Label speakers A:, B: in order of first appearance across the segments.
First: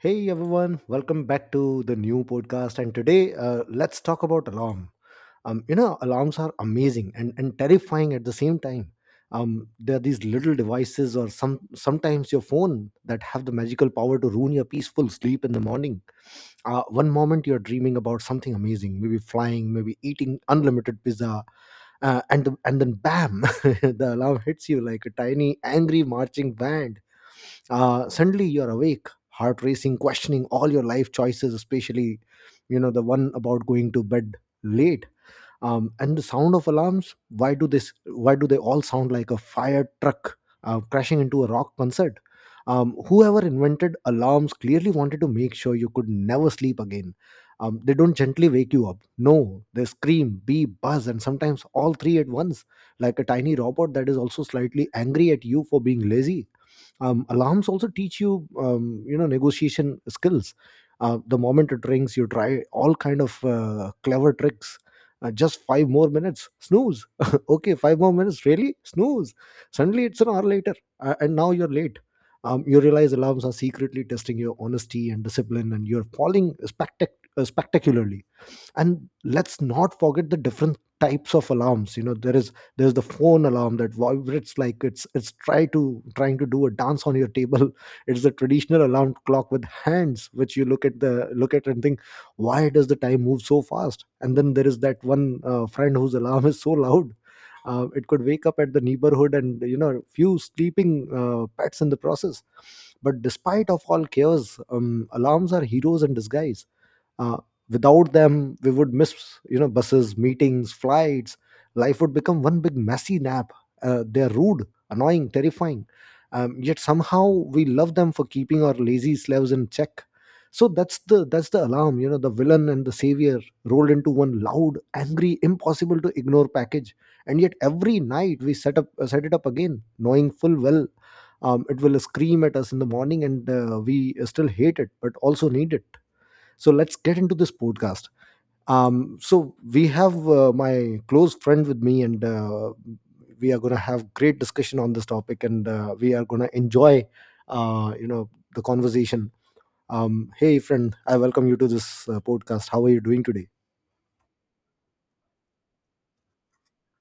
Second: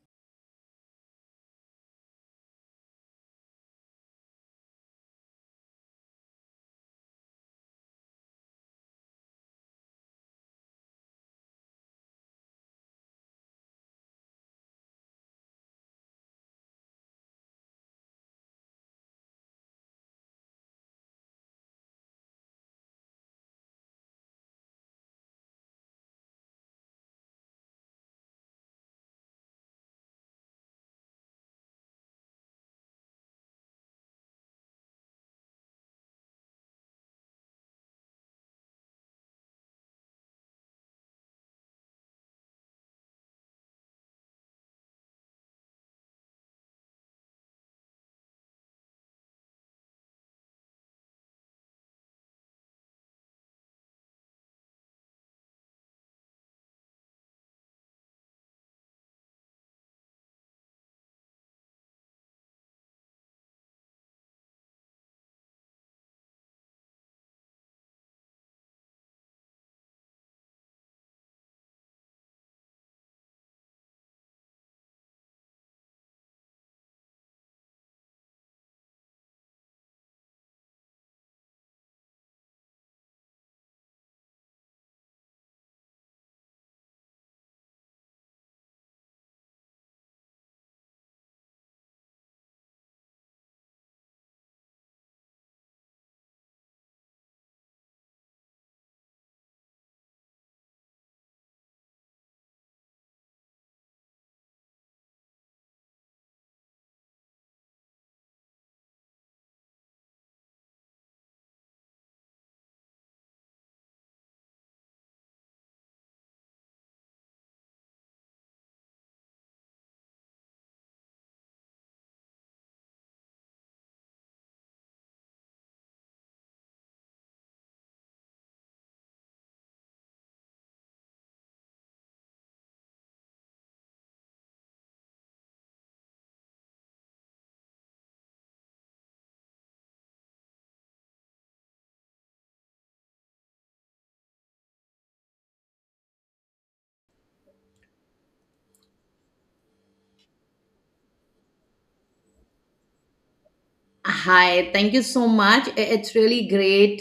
A: Hey everyone, welcome back to the new podcast. And today, let's talk about alarm. You know, alarms are amazing and terrifying at the same time. There are these little devices, or sometimes your phone, that have the magical power to ruin your peaceful sleep in the morning. One moment you're dreaming about something amazing, maybe flying, maybe eating unlimited pizza. And then bam, the alarm hits you like a tiny angry marching band. Suddenly you're awake, heart racing, questioning all your life choices, especially you know the one about going to bed late. And the sound of alarms, why do this, why do they all sound like a fire truck crashing into a rock concert? Whoever invented alarms clearly wanted to make sure you could never sleep again. They don't gently wake you up. No, they scream, beep, buzz, and sometimes all three at once, like a tiny robot that is also slightly angry at you for being lazy. Alarms also teach you, you know, negotiation skills. The moment it rings, you try all kind of clever tricks. Just five more minutes, snooze. Okay, five more minutes, really, snooze. Suddenly it's an hour later and now you're late. You realize alarms are secretly testing your honesty and discipline, and you're falling spectacularly. And let's not forget the different types of alarms. You know, there's the phone alarm that vibrates like it's trying to do a dance on your table. It's the traditional alarm clock with hands, which you look at and think, why does the time move so fast? And then there is that one friend whose alarm is so loud it could wake up at the neighborhood and, you know, few sleeping pets in the process. But despite of all chaos, alarms are heroes in disguise. uh, Without them, we would miss, you know, buses, meetings, flights. Life would become one big messy nap. They're rude, annoying, terrifying, yet somehow we love them for keeping our lazy slaves in check. So that's the alarm, you know, the villain and the savior rolled into one loud, angry, impossible to ignore package. And yet every night we set it up again, knowing full well it will scream at us in the morning, and we still hate it but also need it. So let's get into this podcast. So we have my close friend with me, and we are going to have great discussion on this topic, and we are going to enjoy, uh, you know, the conversation. Hey, friend, I welcome you to this podcast. How are you doing today?
B: Hi, thank you so much. It's really great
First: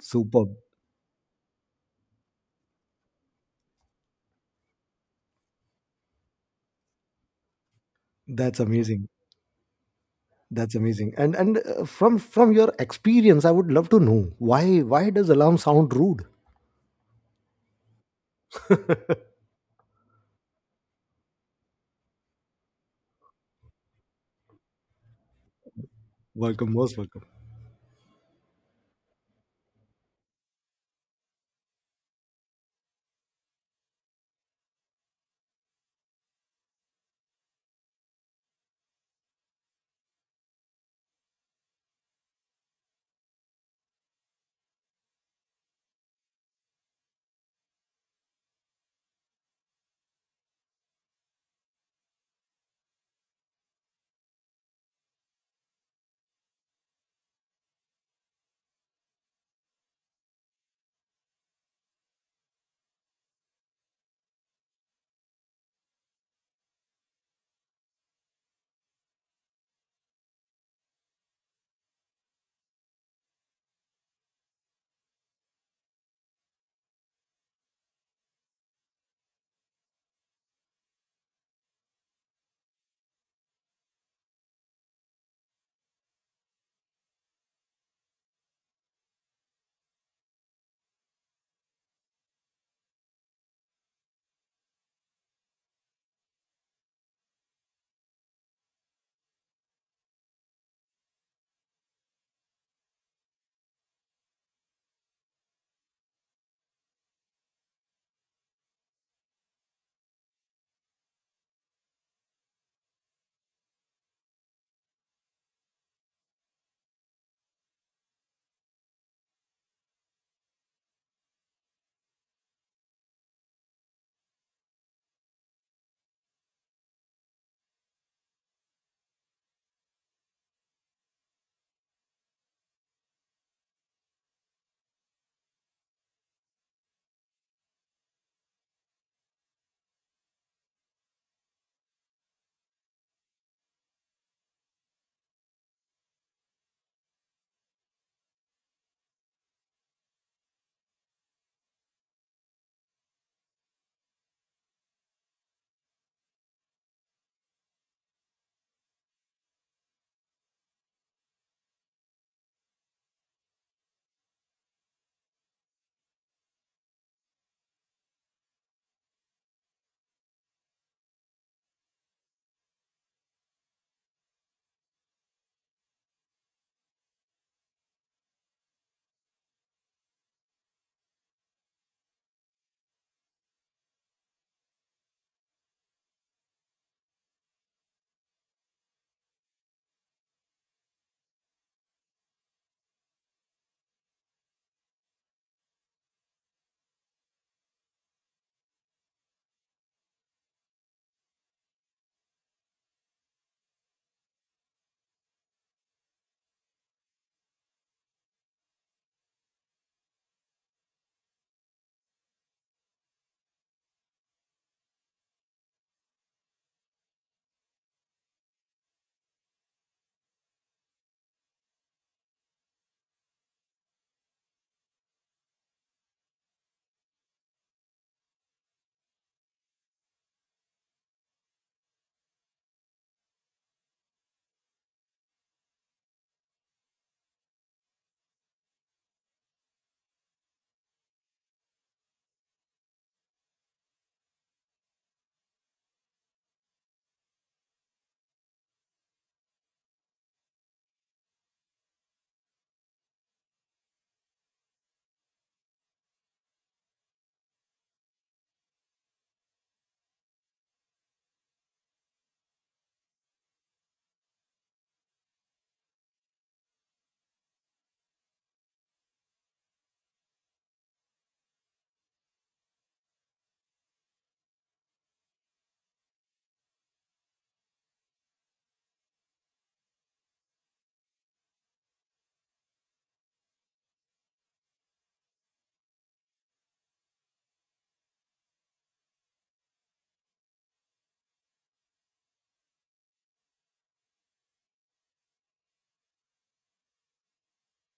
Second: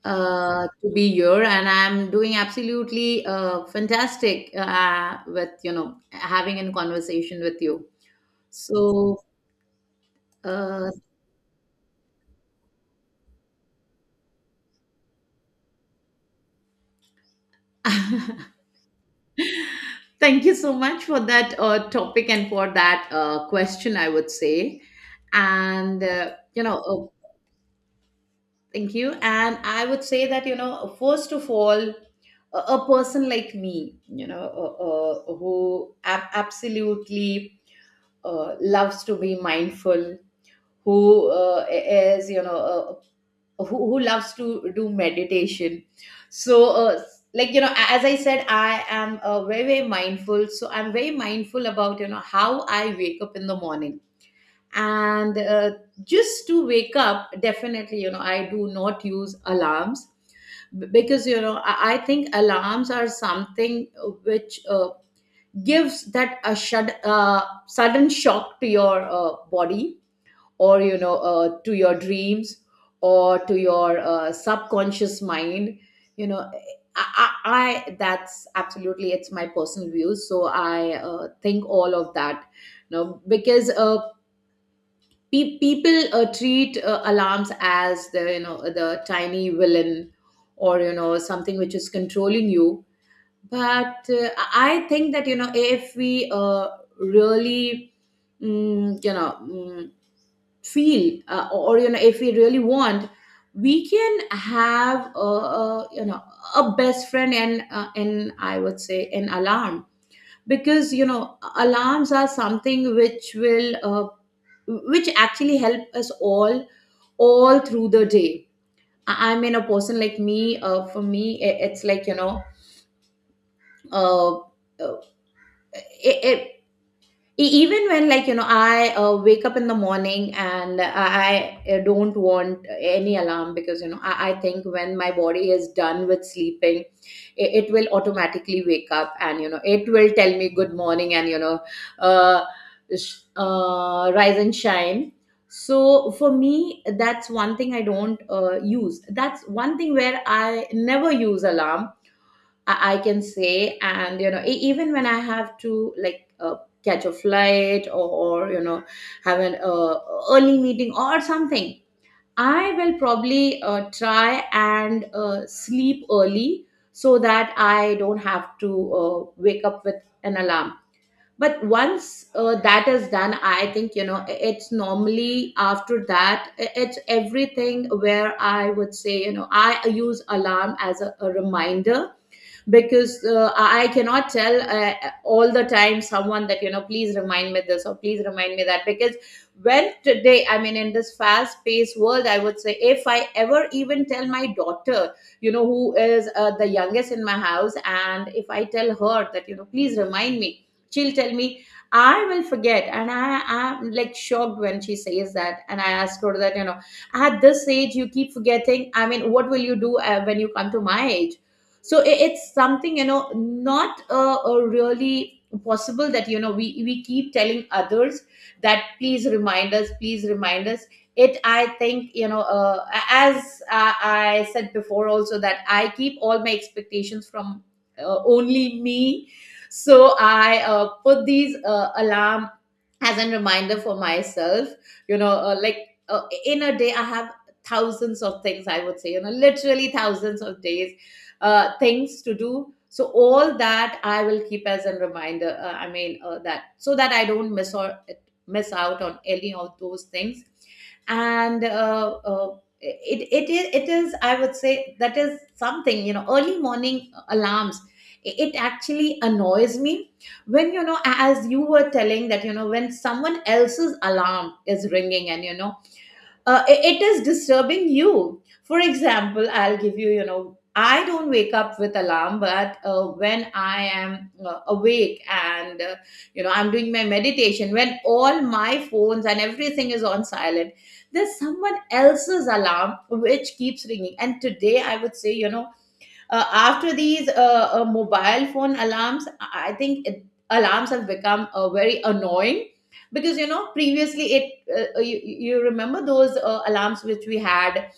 A: Superb.
B: to be here, and I'm doing absolutely fantastic with having a conversation with you.
A: That's amazing.
B: So,
A: That's
B: uh,
A: amazing. And from your experience, I would love to know, why does alarm sound rude?
B: thank you so much for that topic and for that question, I would say. And
A: Welcome, most welcome.
B: thank you. And I would say that, you know, first of all, a person like me, who absolutely loves to be mindful, who is, who loves to do meditation. So, like, you know, as I said, I am very, very mindful. So I'm very mindful about, you know, how I wake up in the morning, and just to wake up definitely. I do not use alarms. Because I think alarms are something which gives that a sudden shock to your body, or to your dreams, or to your subconscious mind you know I, I, I That's absolutely, it's my personal views, so I think all of that, you know, because people treat alarms as the tiny villain, or you know, something which is controlling you. But I think that, you know, if we really mm, you know mm, feel, or you know, if we really want, we can have a you know a best friend, and and I would say an alarm, because you know, alarms are something which will which actually help us all through the day. I mean a person like me, for me, it's like, uh, uh, i i even when, like, I wake up in the morning, and I don't want any alarm because, you know, I think when my body is done with sleeping, it will automatically wake up, and you know, it will tell me good morning, and uh, rise and shine. So for me, that's one thing I don't use. That's one thing where I never use alarm, I can say. And you know, even when I have to, like, catch a flight, or you know, have an early meeting or something, I will probably try and sleep early so that I don't have to wake up with an alarm. But once that is done, I think, you know, it's normally after that, it's everything where I would say, you know, I use alarm as a reminder. Because I cannot tell all the time someone that, you know, please remind me this or please remind me that. Because when today, I mean, in this fast paced world, I would say if I ever even tell my daughter, you know, who is the youngest in my house, and if I tell her that, you know, please remind me, she'll tell me, I will forget. And I am, like, shocked when she says that, and I ask her that, you know, at this age, you keep forgetting. I mean, what will you do when you come to my age? So it's something, you know, not really possible that, you know, we keep telling others that please remind us, please remind us. It, I think, you know, as I said before also, that I keep all my expectations from only me. So I put these alarm as a reminder for myself, you know, like, in a day, I have thousands of things, I would say, you know, literally thousands of days, things to do. So all that I will keep as a reminder, I mean, that, so that I don't miss or miss out on any of those things. And it, it is it is, I would say that is something, you know, early morning alarms, it actually annoys me, when you know, as you were telling, that, you know, when someone else's alarm is ringing, and you know, it is disturbing you. For example, I'll give you, you know, I don't wake up with alarm, but when I am awake and you know, I'm doing my meditation, when all my phones and everything is on silent, there's someone else's alarm which keeps ringing. And today I would say, you know, after these mobile phone alarms, I think it, alarms have become very annoying. Because you know, previously it, you remember those alarms which we had,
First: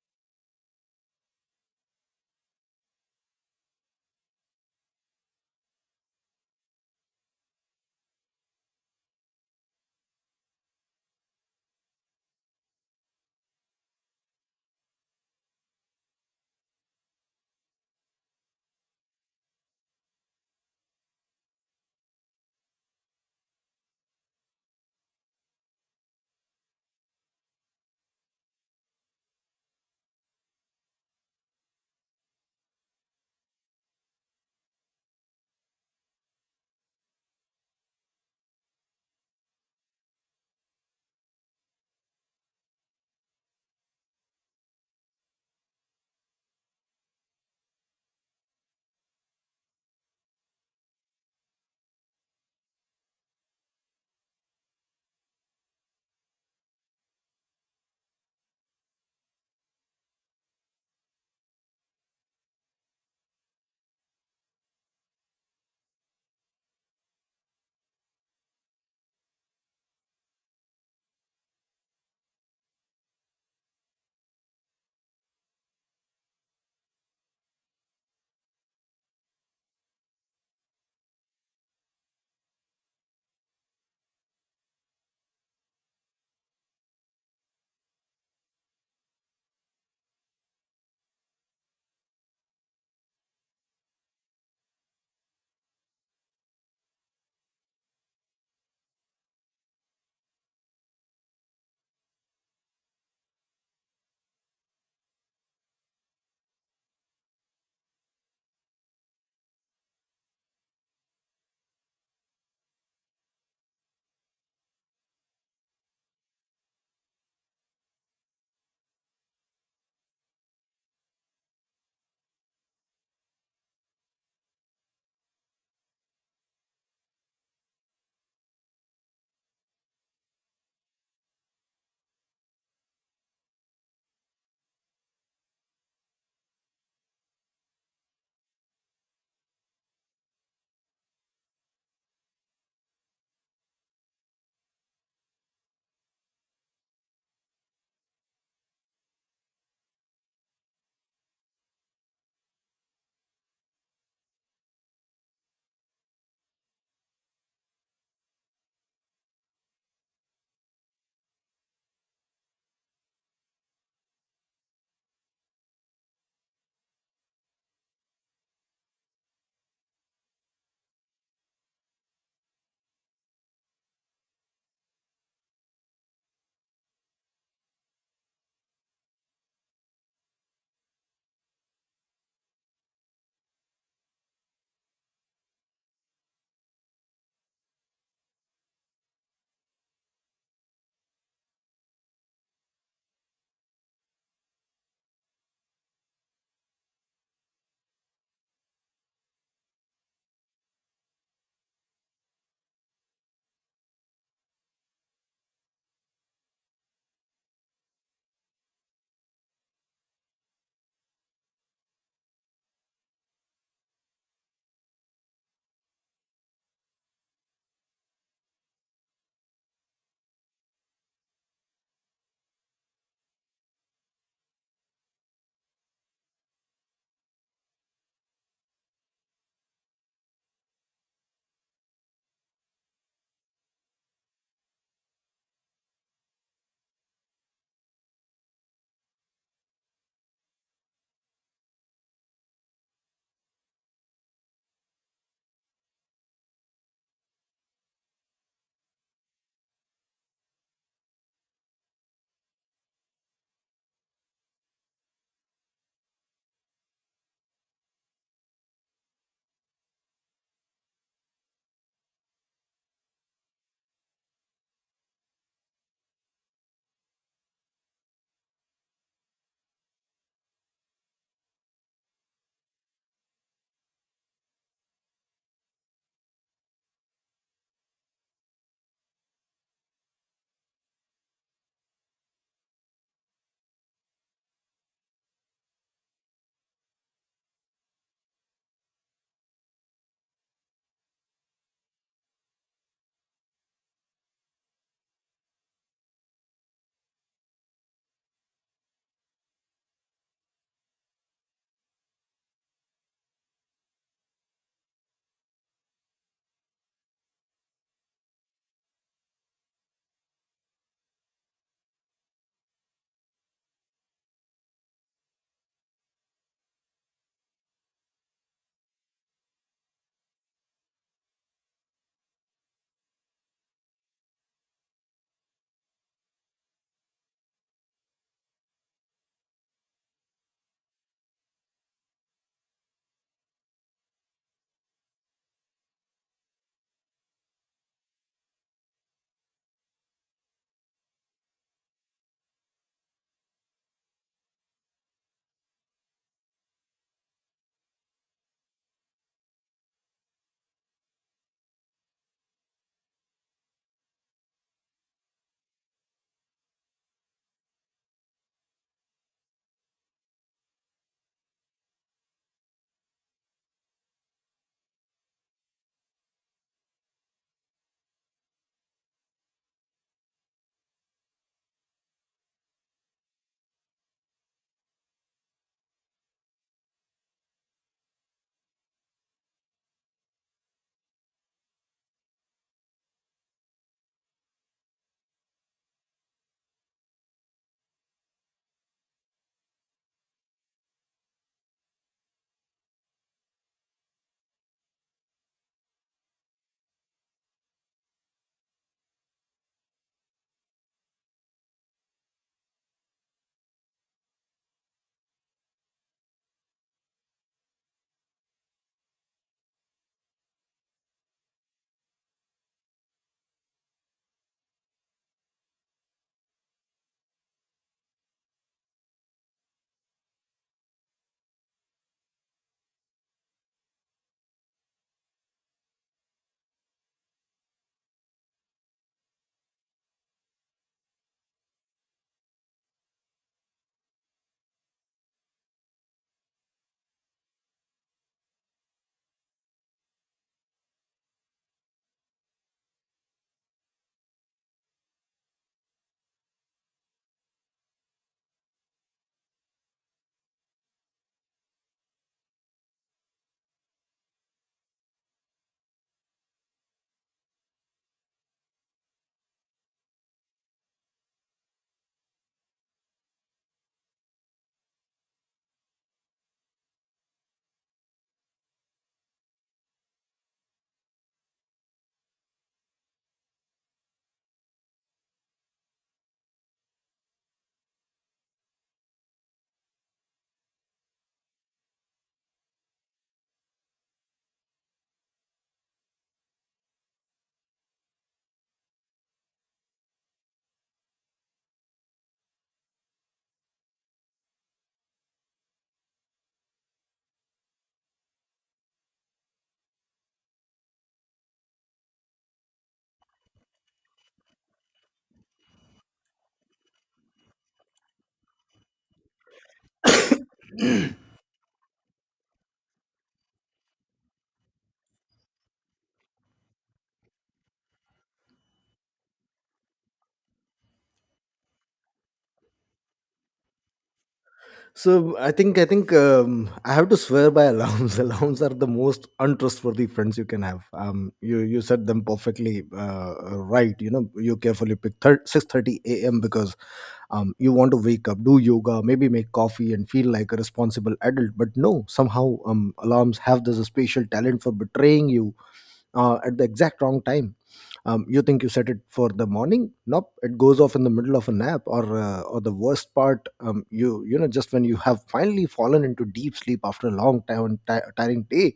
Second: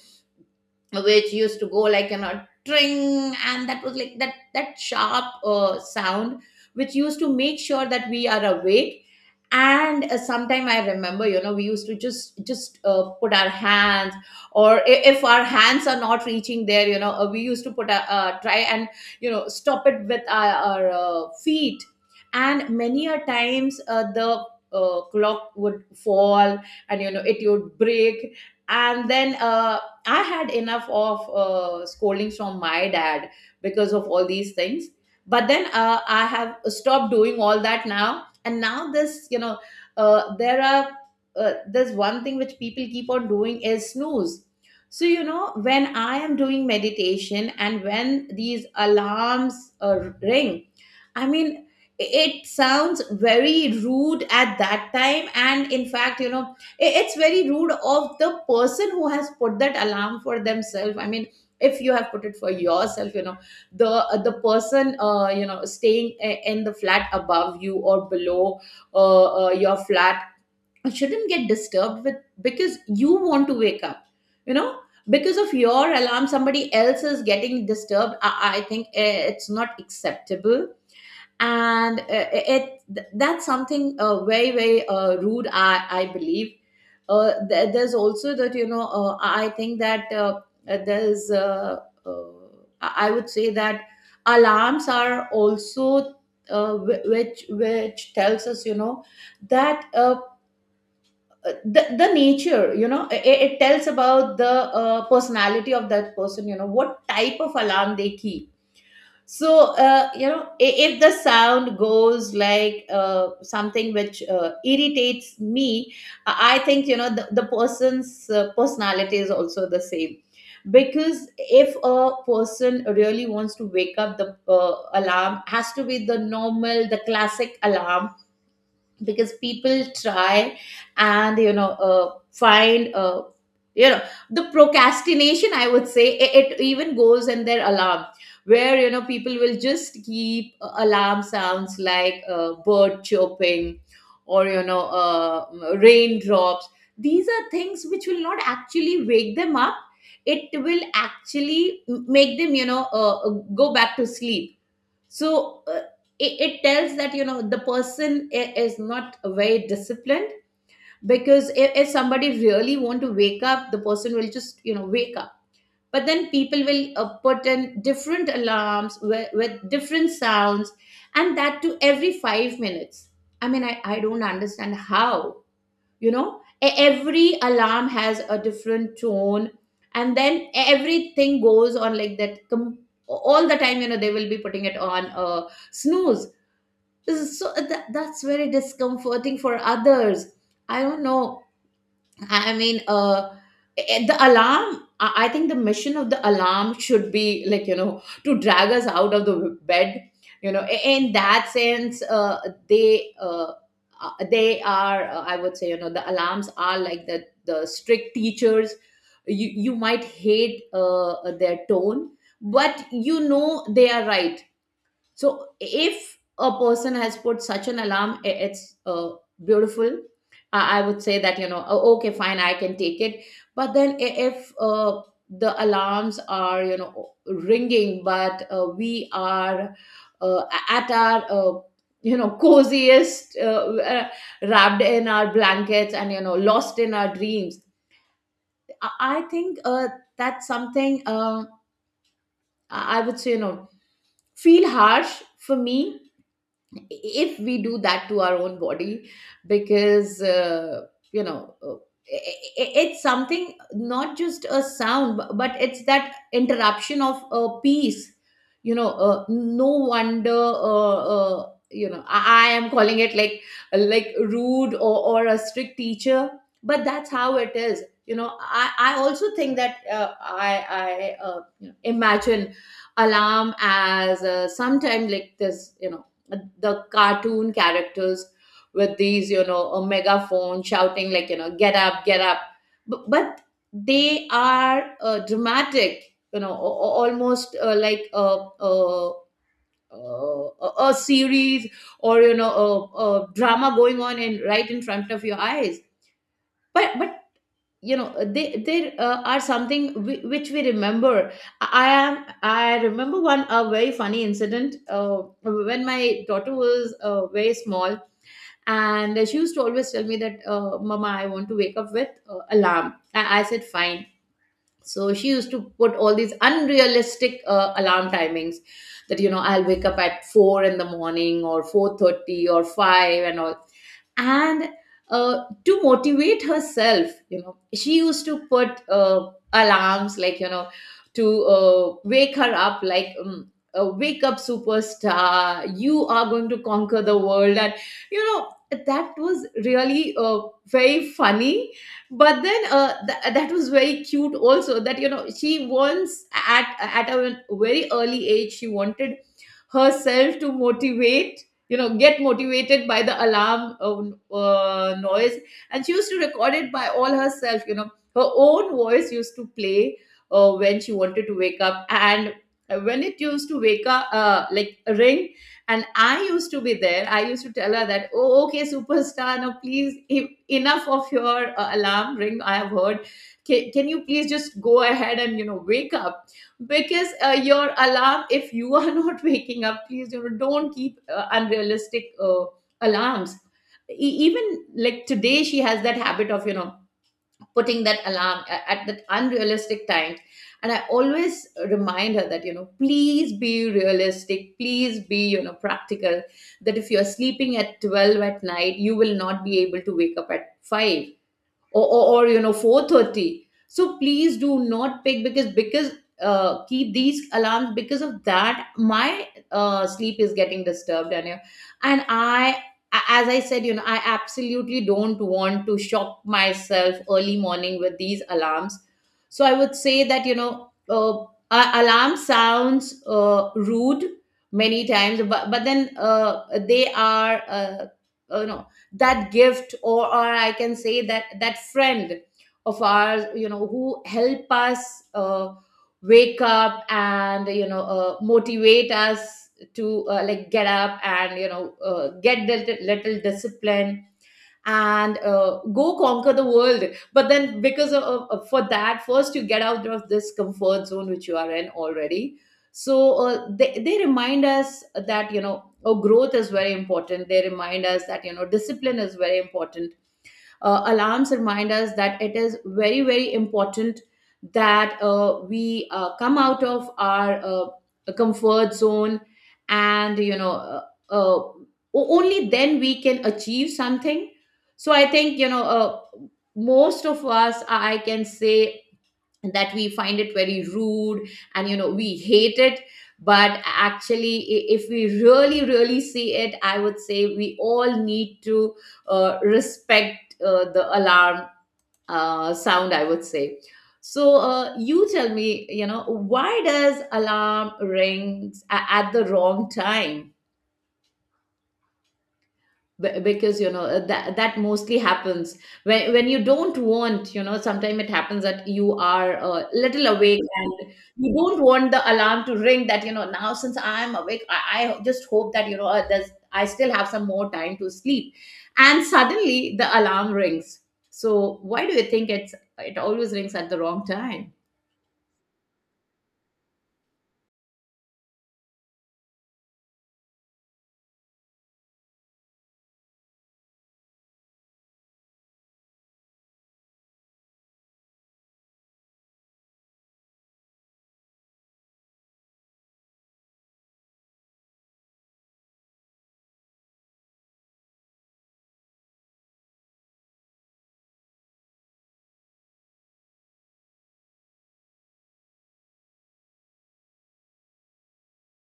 B: which used to go like, you know, tring, and that was like that, that sharp sound, which used to make sure that we are awake. And sometime I remember, you know, we used to just put our hands, or if our hands are not reaching there, you know, we used to put a try, and you know, stop it with our feet. And many a times, the clock would fall, and you know, it would break. And then I had enough of scoldings from my dad because of all these things. But then I have stopped doing all that now. And now this, you know, there are there's one thing which people keep on doing is snooze. So you know, when I am doing meditation, and when these alarms ring, I mean, it sounds very rude at that time. And in fact, you know, it's very rude of the person who has put that alarm for themselves. I mean, if you have put it for yourself, you know, the person, you know, staying in the flat above you, or below your flat, shouldn't get disturbed with, because you want to wake up, you know. Because of your alarm, somebody else is getting disturbed. I think it's not acceptable, and that's something very very rude, I believe. There's also that, you know, I think that, there's uh, I would say that alarms are also, which which tells us, you know, that, the nature, you know, it tells about the personality of that person, you know, what type of alarm they keep. So you know, if the sound goes like something which irritates me, I think, you know, the person's personality is also the same. Because if a person really wants to wake up, the alarm has to be the normal, the classic alarm. Because people try, and you know, find, you know the procrastination, I would say it even goes in their alarm, where you know, people will just keep alarm sounds like bird chirping, or you know, raindrops. These are things which will not actually wake them up, it will actually make them, you know, go back to sleep. So it tells that, you know, the person is not very disciplined. Because if somebody really want to wake up, the person will just, you know, wake up. But then people will put in different alarms with different sounds, and that to every 5 minutes. I mean, I don't understand how, you know, every alarm has a different tone, and then everything goes on like that, all the time, you know, they will be putting it on snooze. This is so that, that's very discomforting for others. I don't know. I mean, the alarm. I think the mission of the alarm should be, like, you know, to drag us out of the bed. You know, in that sense, they uh, they are. I would say, you know, the alarms are like the strict teachers. You might hate their tone, but you know, they are right. So if a person has put such an alarm, it's beautiful. I would say that, you know, "Oh, okay, fine, I can take it. But then if the alarms are, you know, ringing, but we are uh, at our you know, coziest, wrapped in our blankets and, you know, lost in our dreams, I, I think that's something I would say, you know, feel harsh for me if we do that to our own body because you know uh, it's something not just a sound but it's that interruption of a peace. You know, no wonder you know I am calling it like rude or a strict teacher, but that's how it is. You know I also think that I you know, imagine alarm as sometime like this, you know, the cartoon characters with these, you know, a megaphone shouting like, you know, get up, get up. But they are dramatic, you know, almost like a, a series, or you know, a drama going on in right in front of your eyes. But you know, they there are something which we remember. I remember one a very funny incident when my daughter was very small, and she used to always tell me that mama, I want to wake up with alarm, and I said fine. So she used to put all these unrealistic alarm timings, that you know I'll wake up at 4 in the morning or 4:30 or 5 and all. And to motivate herself, you know, she used to put alarms like, you know, to wake her up like wake up superstar, you are going to conquer the world. And you know that was really very funny. But then that was very cute also, that you know, she once at a very early age, she wanted herself to motivate, you know, get motivated by the alarm noise. And she used to record it by all herself, you know, her own voice used to play when she wanted to wake up. And when it used to wake up like ring, and I used to be there, I used to tell her that, oh, okay superstar, now please enough of your alarm ring, I have heard. Can you please just go ahead and, you know, wake up, because your alarm if you are not waking up, please, you know, don't keep unrealistic alarms. Even like today, she has that habit of, you know, putting that alarm at that unrealistic times. And I always remind her that, you know, please be realistic, please be, you know, practical, that if you're sleeping at 12 at night, you will not be able to wake up at 5, or you know, 4:30. So please do not pick because keep these alarms, because of that my sleep is getting disturbed. And I, as I said, you know, I absolutely don't want to shock myself early morning with these alarms. So I would say that, you know, alarm sounds rude many times. But then they are no that gift, or I can say that that friend of ours, you know, who help us wake up, and you know motivate us to like get up, and you know get the little discipline, and go conquer the world. But then because of- for that, first you get out of this comfort zone which you are in already. So they remind us that, you know, oh, growth is very important. They remind us that, you know, discipline is very important. Alarms remind us that it is very, very important that we come out of our comfort zone. And you know, uh, o- only then we can achieve something. So I think, you know, most of us, I can say, that we find it very rude, and you know, we hate it. But actually if we really, really see it, I would say we all need to respect the alarm sound, I would say. So you tell me, you know, why does alarm rings at the wrong time? Because you know that that mostly happens, when you don't want. You know sometimes it happens that you are a little awake, and you don't want the alarm to ring, that you know, now since I'm awake, I just hope that, you know, there's I still have some more time to sleep, and suddenly the alarm rings. So why do you think it's it always rings at the wrong time?
A: So I think, I have to swear by alarms. Alarms are the most untrustworthy friends you can have. You you said them perfectly, right. You know, you carefully pick 6:30 a.m. because you want to wake up, do yoga, maybe make coffee, and feel like a responsible adult. But no, somehow alarms have this special talent for betraying you at the exact wrong time. You think you set it for the morning? Nope, it goes off in the middle of a nap, or the worst part, you know, just when you have finally fallen into deep sleep after a long time and ti tiring day,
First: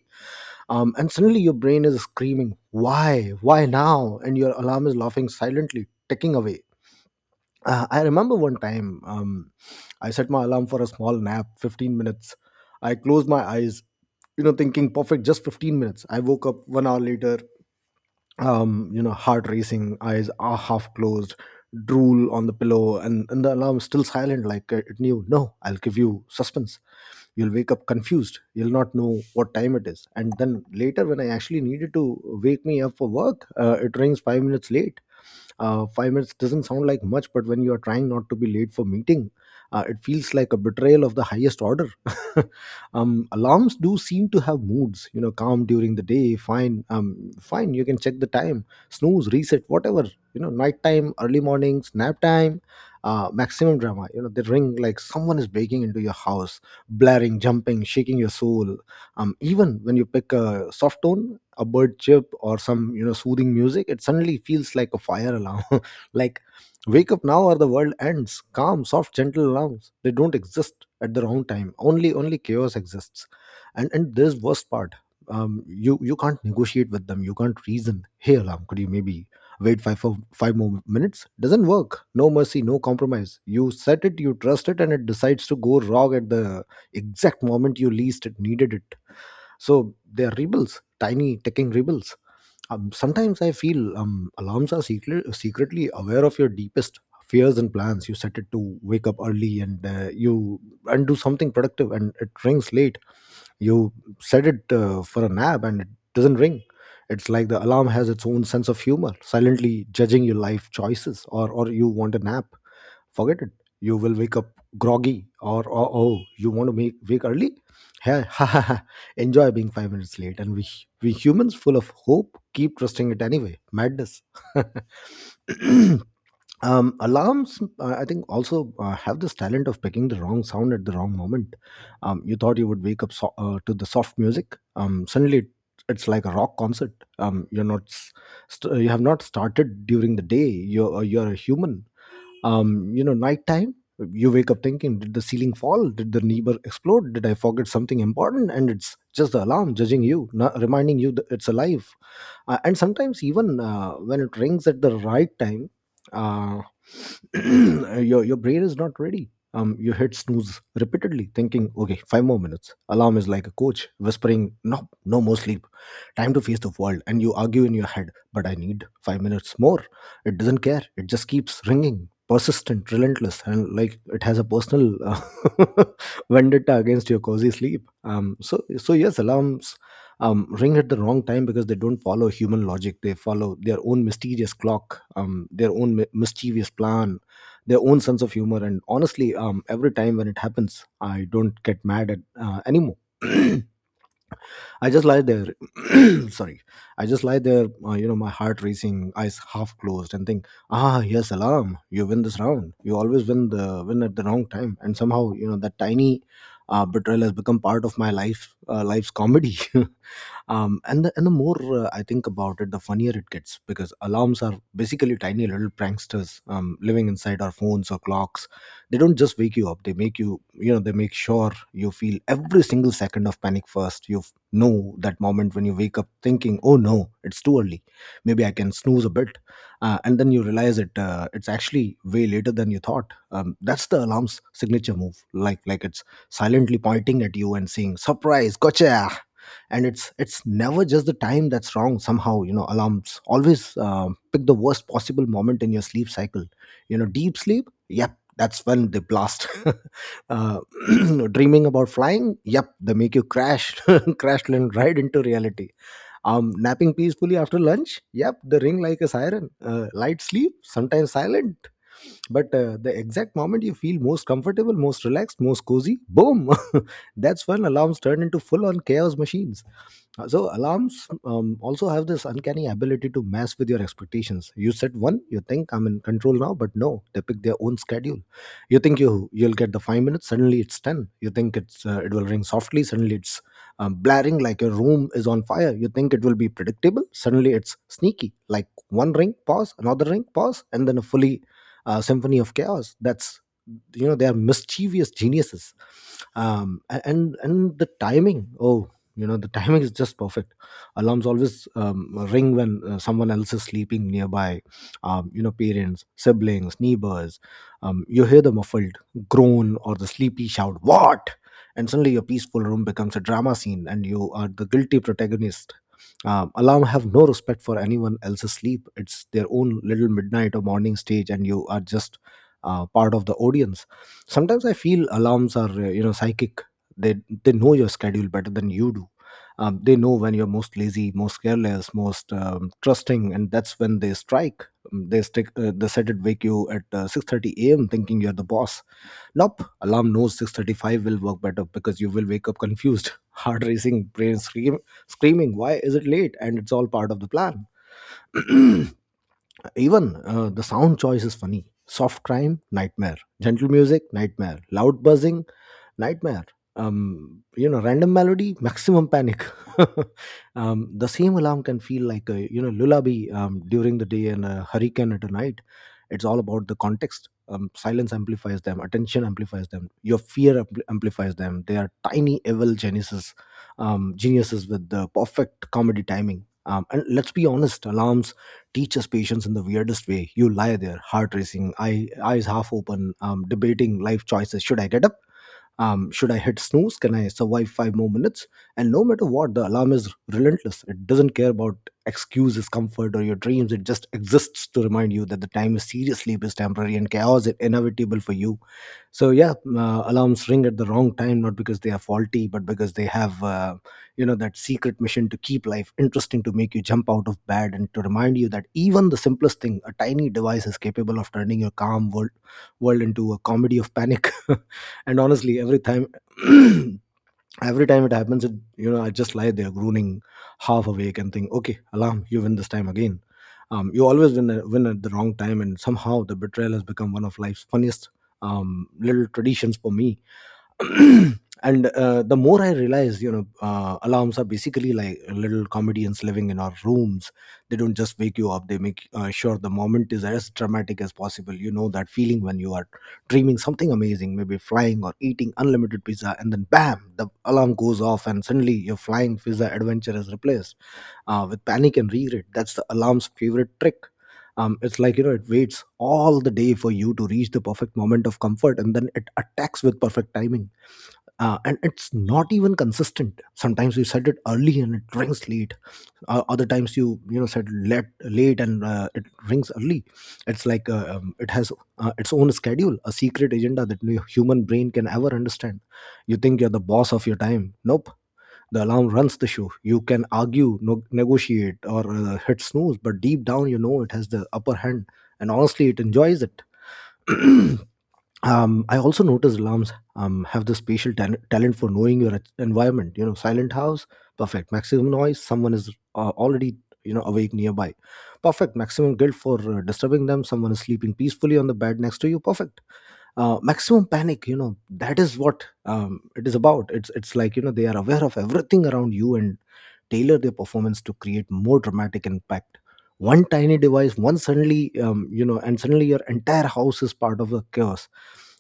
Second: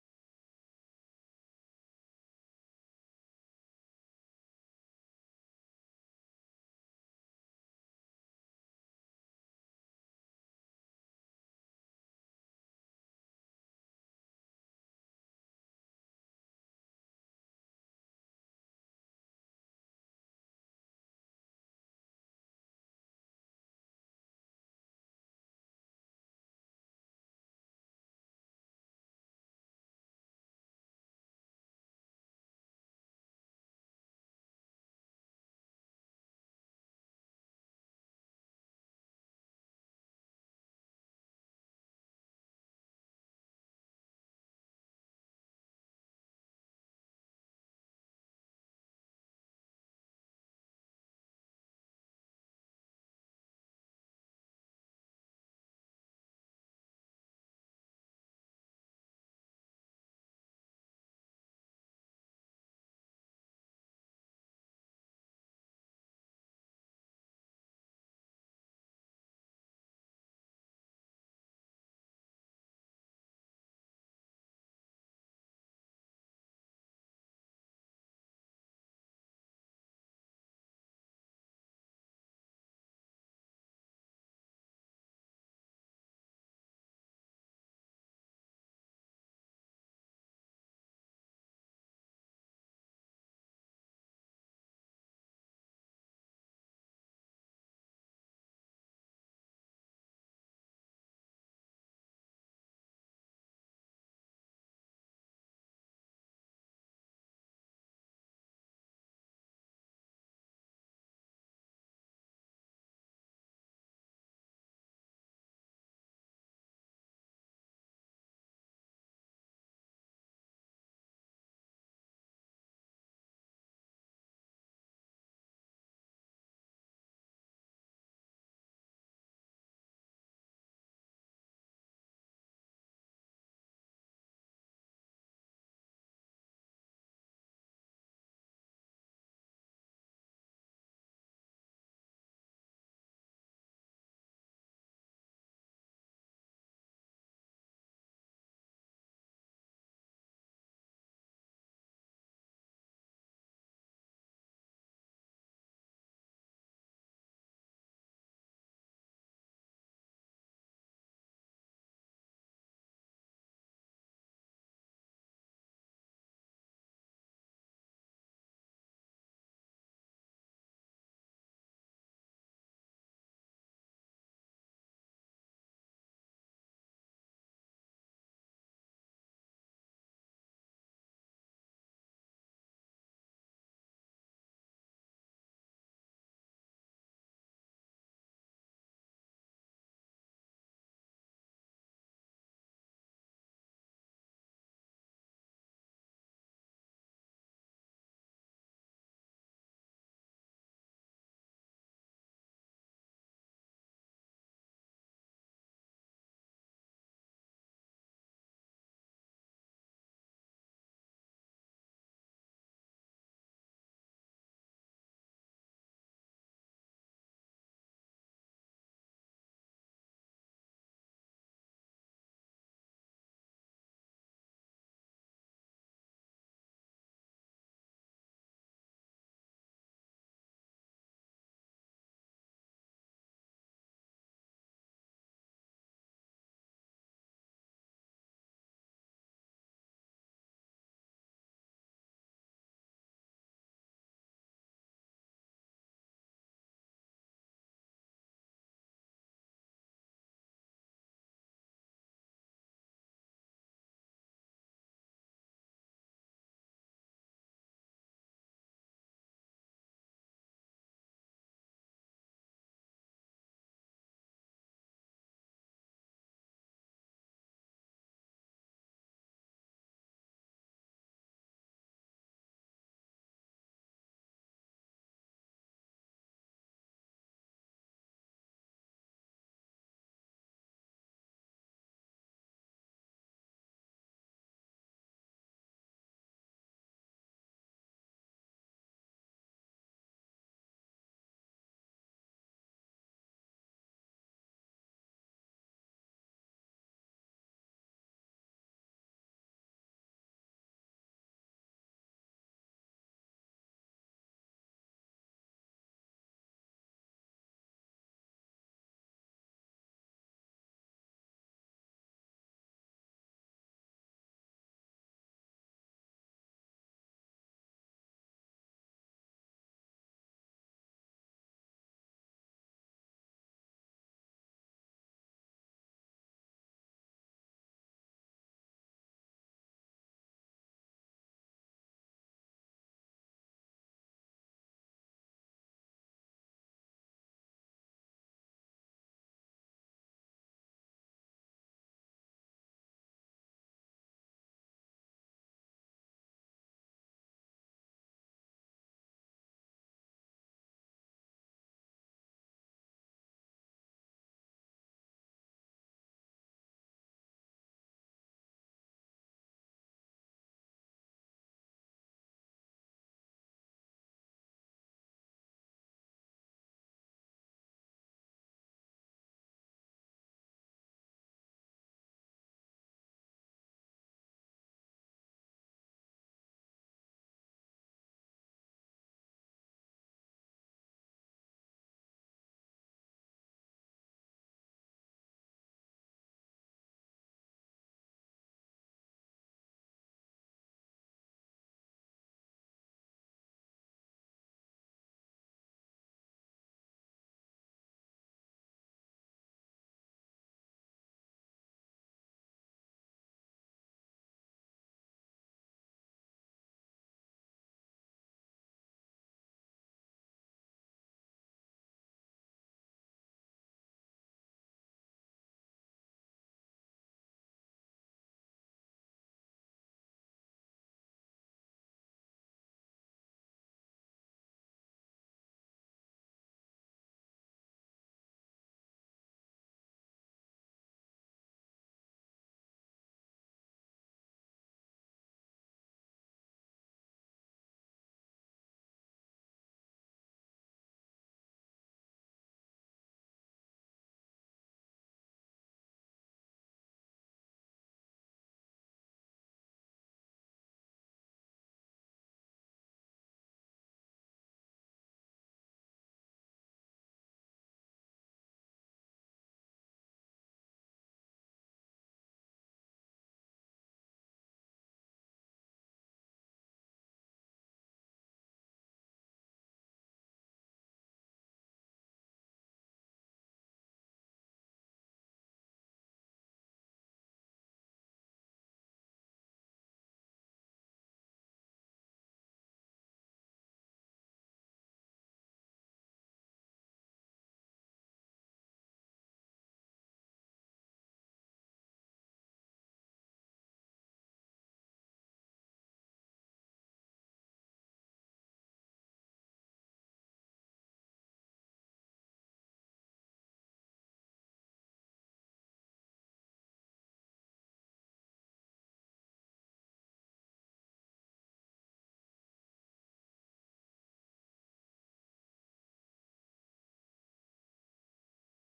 A: and suddenly your brain is screaming, "Why? Why now?" And your alarm is laughing silently, ticking away. I remember one time, I set my alarm for a small nap, 15 minutes. I closed my eyes, you know, thinking perfect, just 15 minutes. I woke up one hour later, you know, heart racing, eyes are half closed, drool on the pillow, and the alarm still silent like it knew. No, I'll give you suspense. You'll wake up confused. You'll not know what time it is. And then later, when I actually needed to wake me up for work, it rings 5 minutes late. 5 minutes doesn't sound like much, but when you are trying not to be late for meeting, it feels like a betrayal of the highest order. Alarms do seem to have moods. You know, calm during the day, fine. Fine, you can check the time, snooze, reset, whatever. You know, nighttime, early mornings, nap time, maximum drama. You know, they ring like someone is breaking into your house, blaring, jumping, shaking your soul. Even when you pick a soft tone, a bird chirp or some, you know, soothing music, it suddenly feels like a fire alarm. Like, wake up now or the world ends. Calm, soft, gentle alarms, they don't exist at the wrong time. Only chaos exists. And there's worst part. You you can't negotiate with them. You can't reason. Hey alarm, could you maybe wait five for five more minutes? Doesn't work. No mercy, no compromise. You set it, you trust it, and it decides to go wrong at the exact moment you least it needed it. So they are rebels, tiny ticking rebels. Sometimes I feel secretly aware of your deepest fears and plans. You set it to wake up early and you and do something productive, and it rings late. You set it for a nap, and it doesn't ring. It's like the alarm has its own sense of humor, silently judging your life choices. Or you want a nap? Forget it. You will wake up groggy. Or oh, oh, you want to make wake early? Hey, ha ha ha. Enjoy being 5 minutes late. And we humans, full of hope, keep trusting it anyway. Madness. Alarms, I think, also have this talent of picking the wrong sound at the wrong moment. You thought you would wake up to the soft music. Suddenly, it- it's like a rock concert. Um, you're not, s- you have not started during the day. You're a human. You know, nighttime, you wake up thinking, did the ceiling fall? Did the neighbor explode? Did I forget something important? And it's just the alarm judging you, not reminding you that it's alive. And sometimes even when it rings at the right time, uh, your brain is not ready. You hit snooze repeatedly thinking, okay, five more minutes. Alarm is like a coach whispering, no, no more sleep, time to face the world. And you argue in your head, but I need 5 minutes more. It doesn't care, it just keeps ringing, persistent, relentless, and like it has a personal vendetta against your cozy sleep. So so yes, alarms ring at the wrong time because they don't follow human logic. They follow their own mysterious clock, their own mischievous plan, their own sense of humor. And honestly, every time when it happens, I don't get mad at anymore. I just lie there. Sorry, I just lie there. You know, my heart racing, eyes half closed, and think, ah, yes, alarm! You win this round. You always win at the wrong time, and somehow, you know, that tiny betrayal has become part of life's comedy. And the more I think about it, the funnier it gets, because alarms are basically tiny little pranksters, living inside our phones or clocks. They don't just wake you up, they make you you know they make sure you feel every single second of panic. First, you know that moment when you wake up thinking, oh no, it's too early, maybe I can snooze a bit. And then you realize it's actually way later than you thought. That's the alarm's signature move, like it's silently pointing at you and saying, surprise, gotcha. And it's never just the time that's wrong, somehow, you know, alarms always pick the worst possible moment in your sleep cycle. You know, deep sleep, yep, that's when they blast. uh, dreaming about flying, yep, they make you crash, crash land right into reality. Um napping peacefully after lunch, yep, they ring like a siren. Light sleep, sometimes silent. But the exact moment you feel most comfortable, most relaxed, most cozy, boom. That's when alarms turn into full on chaos machines. So alarms also have this uncanny ability to mess with your expectations. You set one, you think I'm in control now, but no, they pick their own schedule. You think you'll get the 5 minutes, suddenly it's ten. You think it will ring softly, suddenly it's blaring like your room is on fire. You think it will be predictable, suddenly it's sneaky, like one ring, pause, another ring, pause, and then a fully symphony of chaos. That's, you know, they are mischievous geniuses. And the timing, oh, you know, the timing is just perfect. Alarms always ring when someone else is sleeping nearby. You know, parents, siblings, neighbors. You hear the muffled groan or the sleepy shout, what? And suddenly your peaceful room becomes a drama scene and you are the guilty protagonist. Alarm have no respect for anyone else's sleep. It's their own little midnight or morning stage and you are just part of the audience. Sometimes I feel alarms are, you know, psychic. They they know your schedule better than you do. They know when you're most lazy, most careless, most trusting, and that's when they strike. They set it, wake you at 6:30 a.m. thinking you're the boss. Nope, alarm knows 6:35 will work better because you will wake up confused, heart racing, brain screaming why is it late, and it's all part of the plan. Even the sound choice is funny. Soft crime, nightmare. Gentle music, nightmare. Loud buzzing, nightmare. You know, random melody, maximum panic. The same alarm can feel like, a you know, lullaby during the day and a hurricane at a night. It's all about the context. Silence amplifies them, attention amplifies them, your fear amplifies them. They are tiny evil geniuses, geniuses with the perfect comedy timing. And let's be honest, alarms teach us patience in the weirdest way. You lie there, heart racing, eyes half open, debating life choices. Should I get up, should I hit snooze? Can I survive five more minutes? And no matter what, the alarm is relentless. It doesn't care about excuses, comfort, or your dreams. It just exists to remind you that the time is serious, sleep is temporary, and chaos is inevitable for you. So yeah, alarms ring at the wrong time, not because they are faulty, but because they have, you know, that secret mission to keep life interesting, to make you jump out of bed, and to remind you that even the simplest thing, a tiny device, is capable of turning your calm world into a comedy of panic. And honestly, every time, every time it happens, it, you know, I just lie there groaning, half awake, and think, okay alarm, you win this time again. You always win at the wrong time, and somehow the betrayal has become one of life's funniest little traditions for me. And the more I realized, you know, alarms are basically like little comedians living in our rooms. They don't just wake you up, they make sure the moment is as dramatic as possible. You know that feeling when you are dreaming something amazing, maybe flying or eating unlimited pizza, and then bam, the alarm goes off and suddenly your flying pizza adventure is replaced with panic and regret. That's the alarm's favorite trick. It's like, you know, it waits all the day for you to reach the perfect moment of comfort and then it attacks with perfect timing. And it's not even consistent. Sometimes you set it early and it rings late, other times you, you know, set late and it rings early. It's like, it has its own schedule, a secret agenda that no human brain can ever understand. You think you're the boss of your time, nope, the alarm runs the show. You can argue, negotiate, or hit snooze, but deep down you know it has the upper hand. And honestly, it enjoys it. I also noticed alarms have the spatial talent for knowing your environment. You know, silent house, perfect. Maximum noise, someone is already, you know, awake nearby. Perfect. Maximum guilt for disturbing them. Someone is sleeping peacefully on the bed next to you. Perfect. Maximum panic. You know, that is what it is about. It's like, you know, they are aware of everything around you and tailor their performance to create more dramatic impact. One tiny device, one suddenly, you know, and suddenly your entire house is part of the chaos.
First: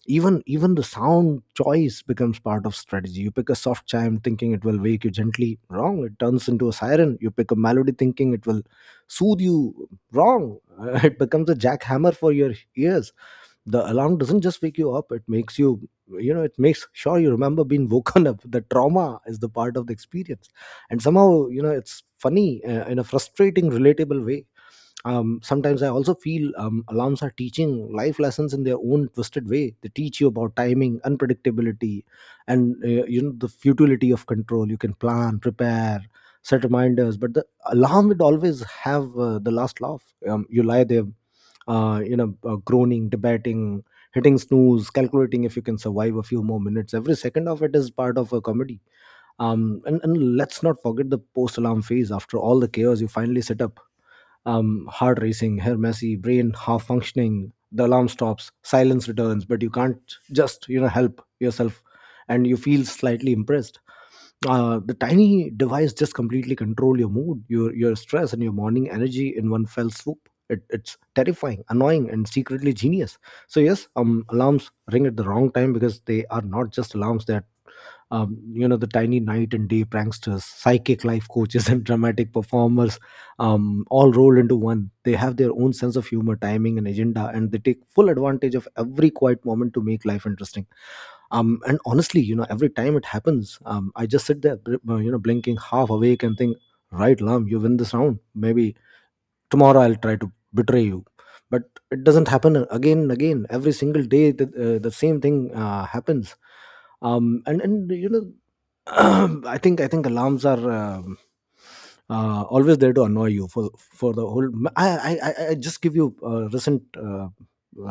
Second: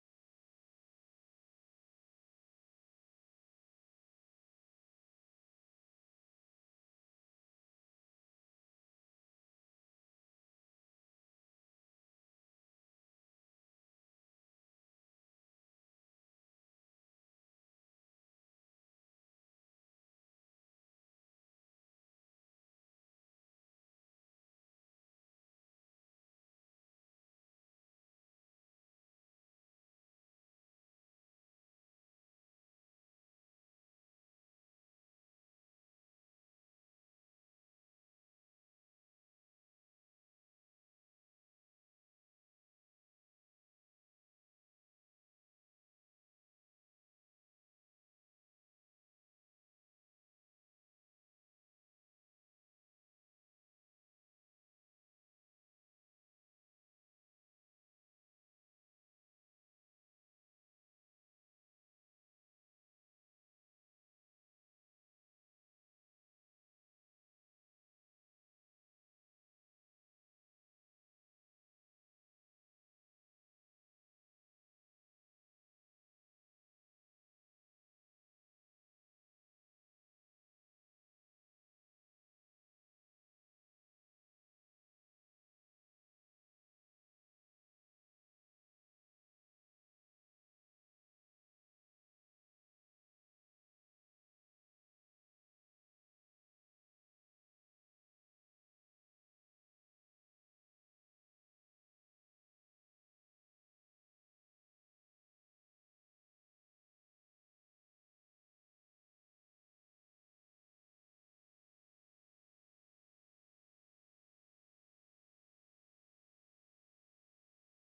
A: Even the sound choice becomes part of strategy. You pick a soft chime thinking it will wake you gently, wrong, it turns into a siren. You pick a melody thinking it will soothe you, wrong, it becomes a jackhammer for your ears. The alarm doesn't just wake you up, it makes you you know it makes sure you remember being woken up. The trauma is the part of the experience, and somehow, you know, it's funny in a frustrating, relatable way. Sometimes I also feel alarms are teaching life lessons in their own twisted way. They teach you about timing, unpredictability, and, you know, the futility of control. You can plan, prepare, set reminders, but the alarm would always have the last laugh. You lie there, groaning, debating, hitting snooze, calculating if you can survive a few more minutes. Every second of it is part of a comedy. And let's not forget the post alarm phase. After all the chaos, you finally sit up, heart racing, hair messy, brain half functioning, the alarm stops, silence returns, but you can't just, you know, help yourself, and you feel slightly impressed. The tiny device just completely control your mood, your stress, and your morning energy in one fell swoop. It's terrifying, annoying, and secretly genius. So yes, alarms ring at the wrong time because they are not just alarms, they you know, the tiny night and day pranksters, psychic life coaches, and dramatic performers, all rolled into one. They have their own sense of humor, timing, and agenda, and they take full advantage of every quiet moment to make life interesting. And honestly, you know, every time it happens, I just sit there, you know, blinking, half awake, and think, right lam, you win this round, maybe tomorrow I'll try to betray you. But it doesn't happen again and again, every single day, the same thing happens. And you know, I think alarms are, always there to annoy you for the whole. I just give you a recent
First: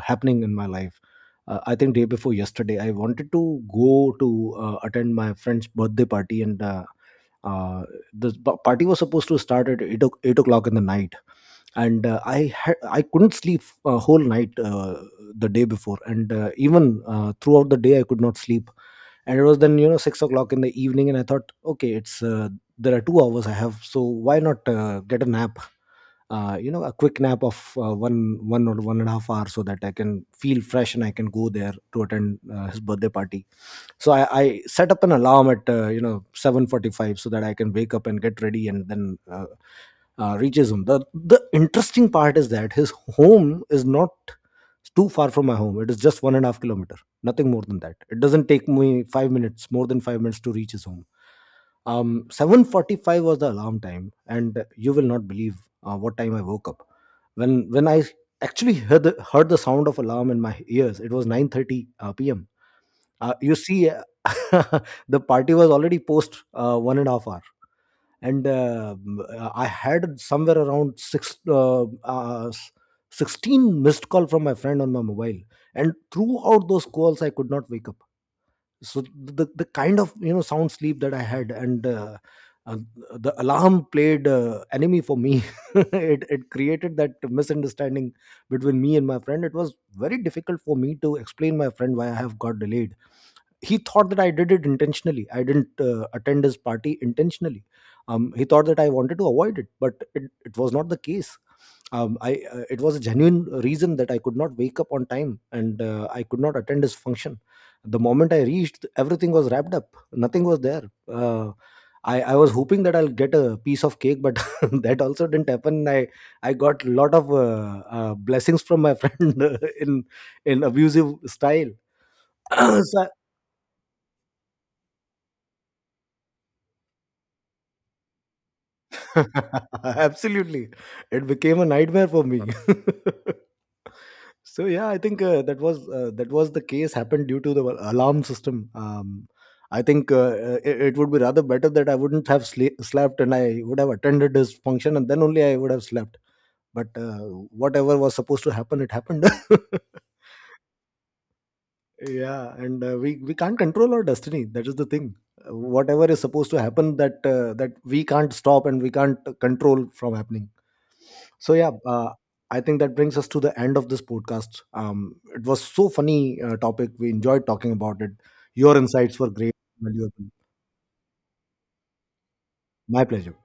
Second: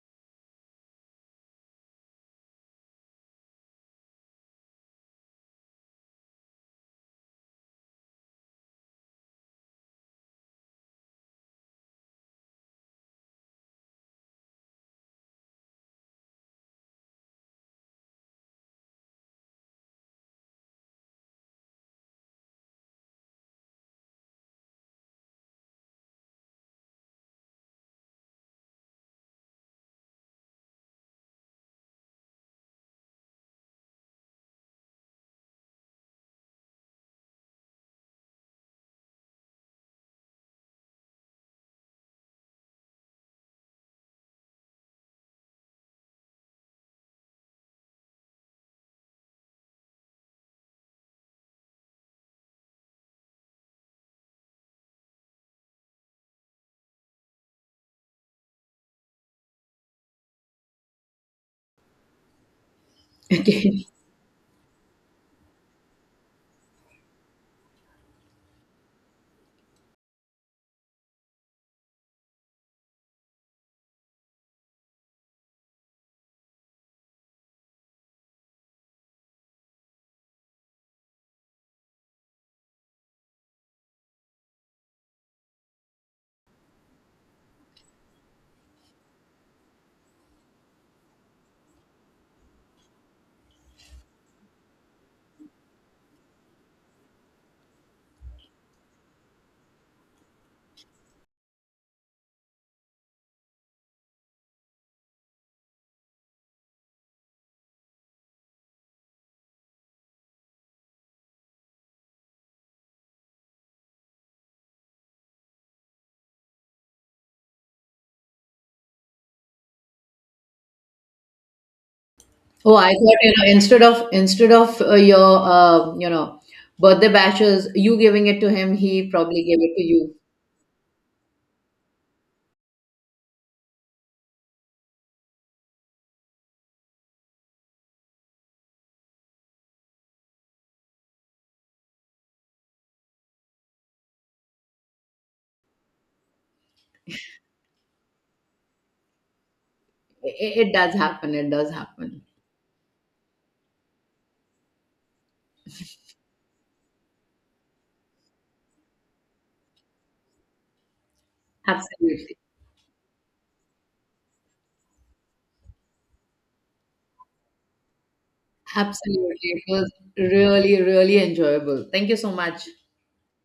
A: happening in my life. I think day before yesterday, I wanted to go to attend my friend's birthday party, and uh, the party was supposed to start at 8 o'clock in the night, and I had, I couldn't sleep a whole night, the day before, and even throughout the day I could not sleep. And it was then, you know, 6 o'clock in the evening and I thought, okay, it's there are 2 hours I have, so why not get a nap, you know, a quick nap of one or one and a half hour, so that I can feel fresh and I can go there to attend his birthday party. So I set up an alarm at you know, 7:45, so that I can wake up and get ready and then reaches him. The interesting part is that his home is not too far from my home. It is just one and a half kilometer, nothing more than that. It doesn't take me more than 5 minutes to reach his home. 7:45 was the alarm time, and you will not believe what time I woke up. When I actually heard heard the sound of alarm in my ears, it was 9:30 p.m. You
B: Okay.
A: see, the party was already post one and a half hour, and I had somewhere around 16 missed call from my friend on my mobile, and throughout those calls I could not wake up. So the kind of, you know, sound sleep that I had, and uh, the alarm played enemy for me. It created that misunderstanding between me and my friend. It was very difficult for me to explain my friend why I have got delayed. He thought that I did it intentionally, I didn't attend his party intentionally. He thought that I wanted to avoid it, but it was not the case. I it was a genuine reason that I could not wake up on time and I could not attend his function. The moment I reached, everything was wrapped up, nothing was there. uh, I was hoping that I'll get a piece of cake, but that also didn't happen. I got a lot of blessings from my friend in abusive style.
B: Oh, I
A: So- I-
B: thought, you know, instead of your you know, birthday bashes, you giving it to him, he probably gave it to you.
A: Absolutely, it became a nightmare for me. So yeah, I think that was the case happened due to the alarm system. I think, it would be rather better that I wouldn't have slept and I would have attended his function and then only I would have slept. But whatever was supposed to happen, it happened.
B: It does happen. It does happen.
A: Yeah, and we can't control our destiny. That is the thing. Whatever is supposed to happen, that we can't stop and we can't control from happening. So yeah,
B: Absolutely.
A: I think that brings us to the end of this podcast. It was so funny topic. We enjoyed talking about it. Your insights were
B: Absolutely.
A: great,
B: It was
A: valuable.
B: really, really enjoyable. Thank you so much.
A: My pleasure.